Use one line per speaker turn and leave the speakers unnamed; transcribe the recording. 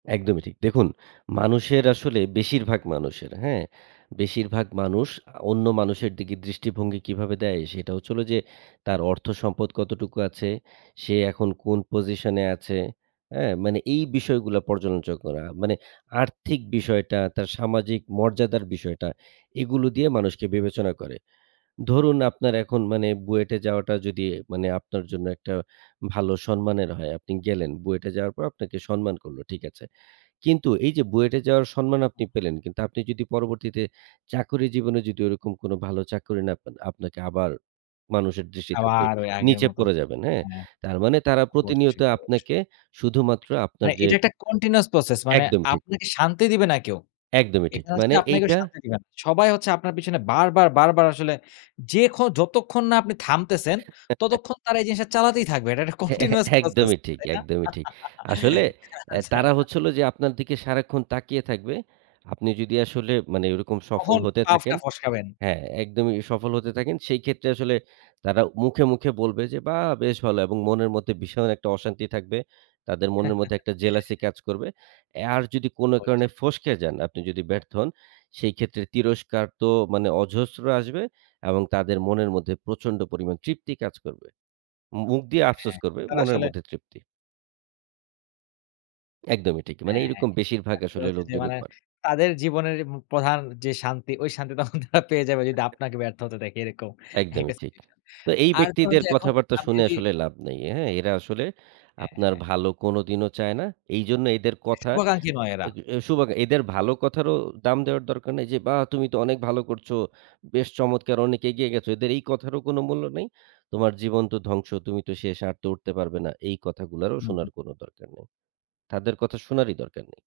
একদমই ঠিক। দেখুন মানুষের আসলে বেশিরভাগ মানুষের, হ্যাঁ? বেশিরভাগ মানুষ আ অন্য মানুষের দিকে দৃষ্টিভঙ্গি কিভাবে দেয় সেটা হচ্ছে হল যে, তার অর্থসম্পদ কতটুকু আছে, সে এখন কোন position এ আছে, এ? মানে এই বিষয়গুলা পর্যালোচনা করা। মানে আর্থিক বিষয়টা তার সামাজিক মর্যাদার বিষয়টা এগুলো দিয়ে মানুষকে বিবেচনা করে। ধরুন আপনার এখন মানে বুয়েটে যাওয়াটা যদি মানে আপনার জন্য একটা ভালো সম্মানের হয়। আপনি গেলেন বুয়েটে যাওয়ার পর আপনাকে সম্মান করলো। ঠিক আছে। কিন্তু এইযে বুয়েটে যাওয়ার সম্মান
উ,
আপনি
হুম।
পেলেন কিন্তু আপনি যদি পরবর্তীতে চাকরি জীবনে যদি ওরকম কোন ভালো চাকরি না পান আপনাকে আবার মানুষের দৃষ্টিতে আপনি
আবার ওই আগের
নিচে
মতো।
পড়ে যাবেন, হ্যাঁ?
হ্যাঁ।
তার মানে তারা প্রতিনিয়ত
অবশ্যই, অবশ্যই।
আপনাকে শুধুমাত্র আপনার
মানে
যে
এটা একটা continuous process মানে
একদম ঠিক।
আপনাকে শান্তি দিবে না কেউ।
একদমই ঠিক।
এখানে হচ্ছে
মানে
যে, আপনাকে কেউ
এইটা
শান্তি দিবে না। সবাই হচ্ছে আপনার পেছনে বারবার বারবার আসলে যে, ক্ষ যতক্ষণ না আপনি থামতেছেন, ততক্ষণ তারা এই জিনিসটা চালাতেই থাকবে। এটা একটা
হ্যাঁ, এ
continuous process
একদমই ঠিক
তাই না?
একদমই ঠিক। আসলে এ
আচ্ছা।
তারা হচ্ছে হল যে, আপনার দিকে সারাক্ষণ তাকিয়ে থাকবে। আপনি যদি আসলে মানে ওরকম সফল
কখন
হতে থাকেন
পাটা ফস্কাবেন।
হ্যাঁ, একদমই। সফল হতে থাকেন সেইক্ষেত্রে আসলে তারা মুখে, মুখে বলবে যে, "বাহ! বেশ ভালো," এবং মনের মধ্যে ভীষণ একটা অশান্তি থাকবে। তাদের মনের মধ্যে একটা jealousy কাজ করবে। এ আর যদি কোন কারণে
হচ্ছে।
ফসকে যান, আপনি যদি ব্যর্থ হন, সেইক্ষেত্রে তিরস্কার তো মানে অজস্র আসবে এবং তাদের মনের মধ্যে প্রচন্ড পরিমাণ তৃপ্তি কাজ করবে। মু মুখ দিয়ে আফসোস
হ্যাঁ,
করবে
তারা
মনের
আসলে
মধ্যে তৃপ্তি। একদমই ঠিক। মানে
হ্যাঁ, হ্যাঁ।
এরকম
এটা
বেশিরভাগ
আসলে
আসলে
হচ্ছে যে,
লোকজনই
মানে
করে।
তাদের জীবনের উম প্রধান যে, শান্তি ওই শান্তি তখন তারা পেয়ে যাবে যদি
[unintelligible]
আপনাকে ব্যর্থ হতে দেখে এরকম
একদমই
একটা
ঠিক।
situation এ।
তো এই
আর ধরুন
ব্যক্তিদের
যে, এখন
কথাবার্তা
আমি
শুনে
যদি
আসলে লাভ নেই। হ্যাঁ? এরা আসলে
হ্যাঁ,
আপনার
হ্যাঁ।
ভালো কোনদিনও চায় না। এইজন্য এদের কথা
শুভাকাঙ্খী নয় এরা।
অ্যাদ শুভাগ এদের ভালো কথারও দাম দেওয়ার দরকার নাই যে, "বাহ! তুমি তো অনেক ভালো করছো। বেশ চমৎকার অনেক এগিয়ে গেছো।" এদের এই কথারও কোন মূল্য নেই। "তোমার জীবন তো ধ্বংস তুমি তো শেষ। আর তো উঠতে পারবে না।" এই কথাগুলারও
হুম,
শোনার
হুম।
কোন দরকার নেই। তাদের কথা শোনারই দরকার নেই।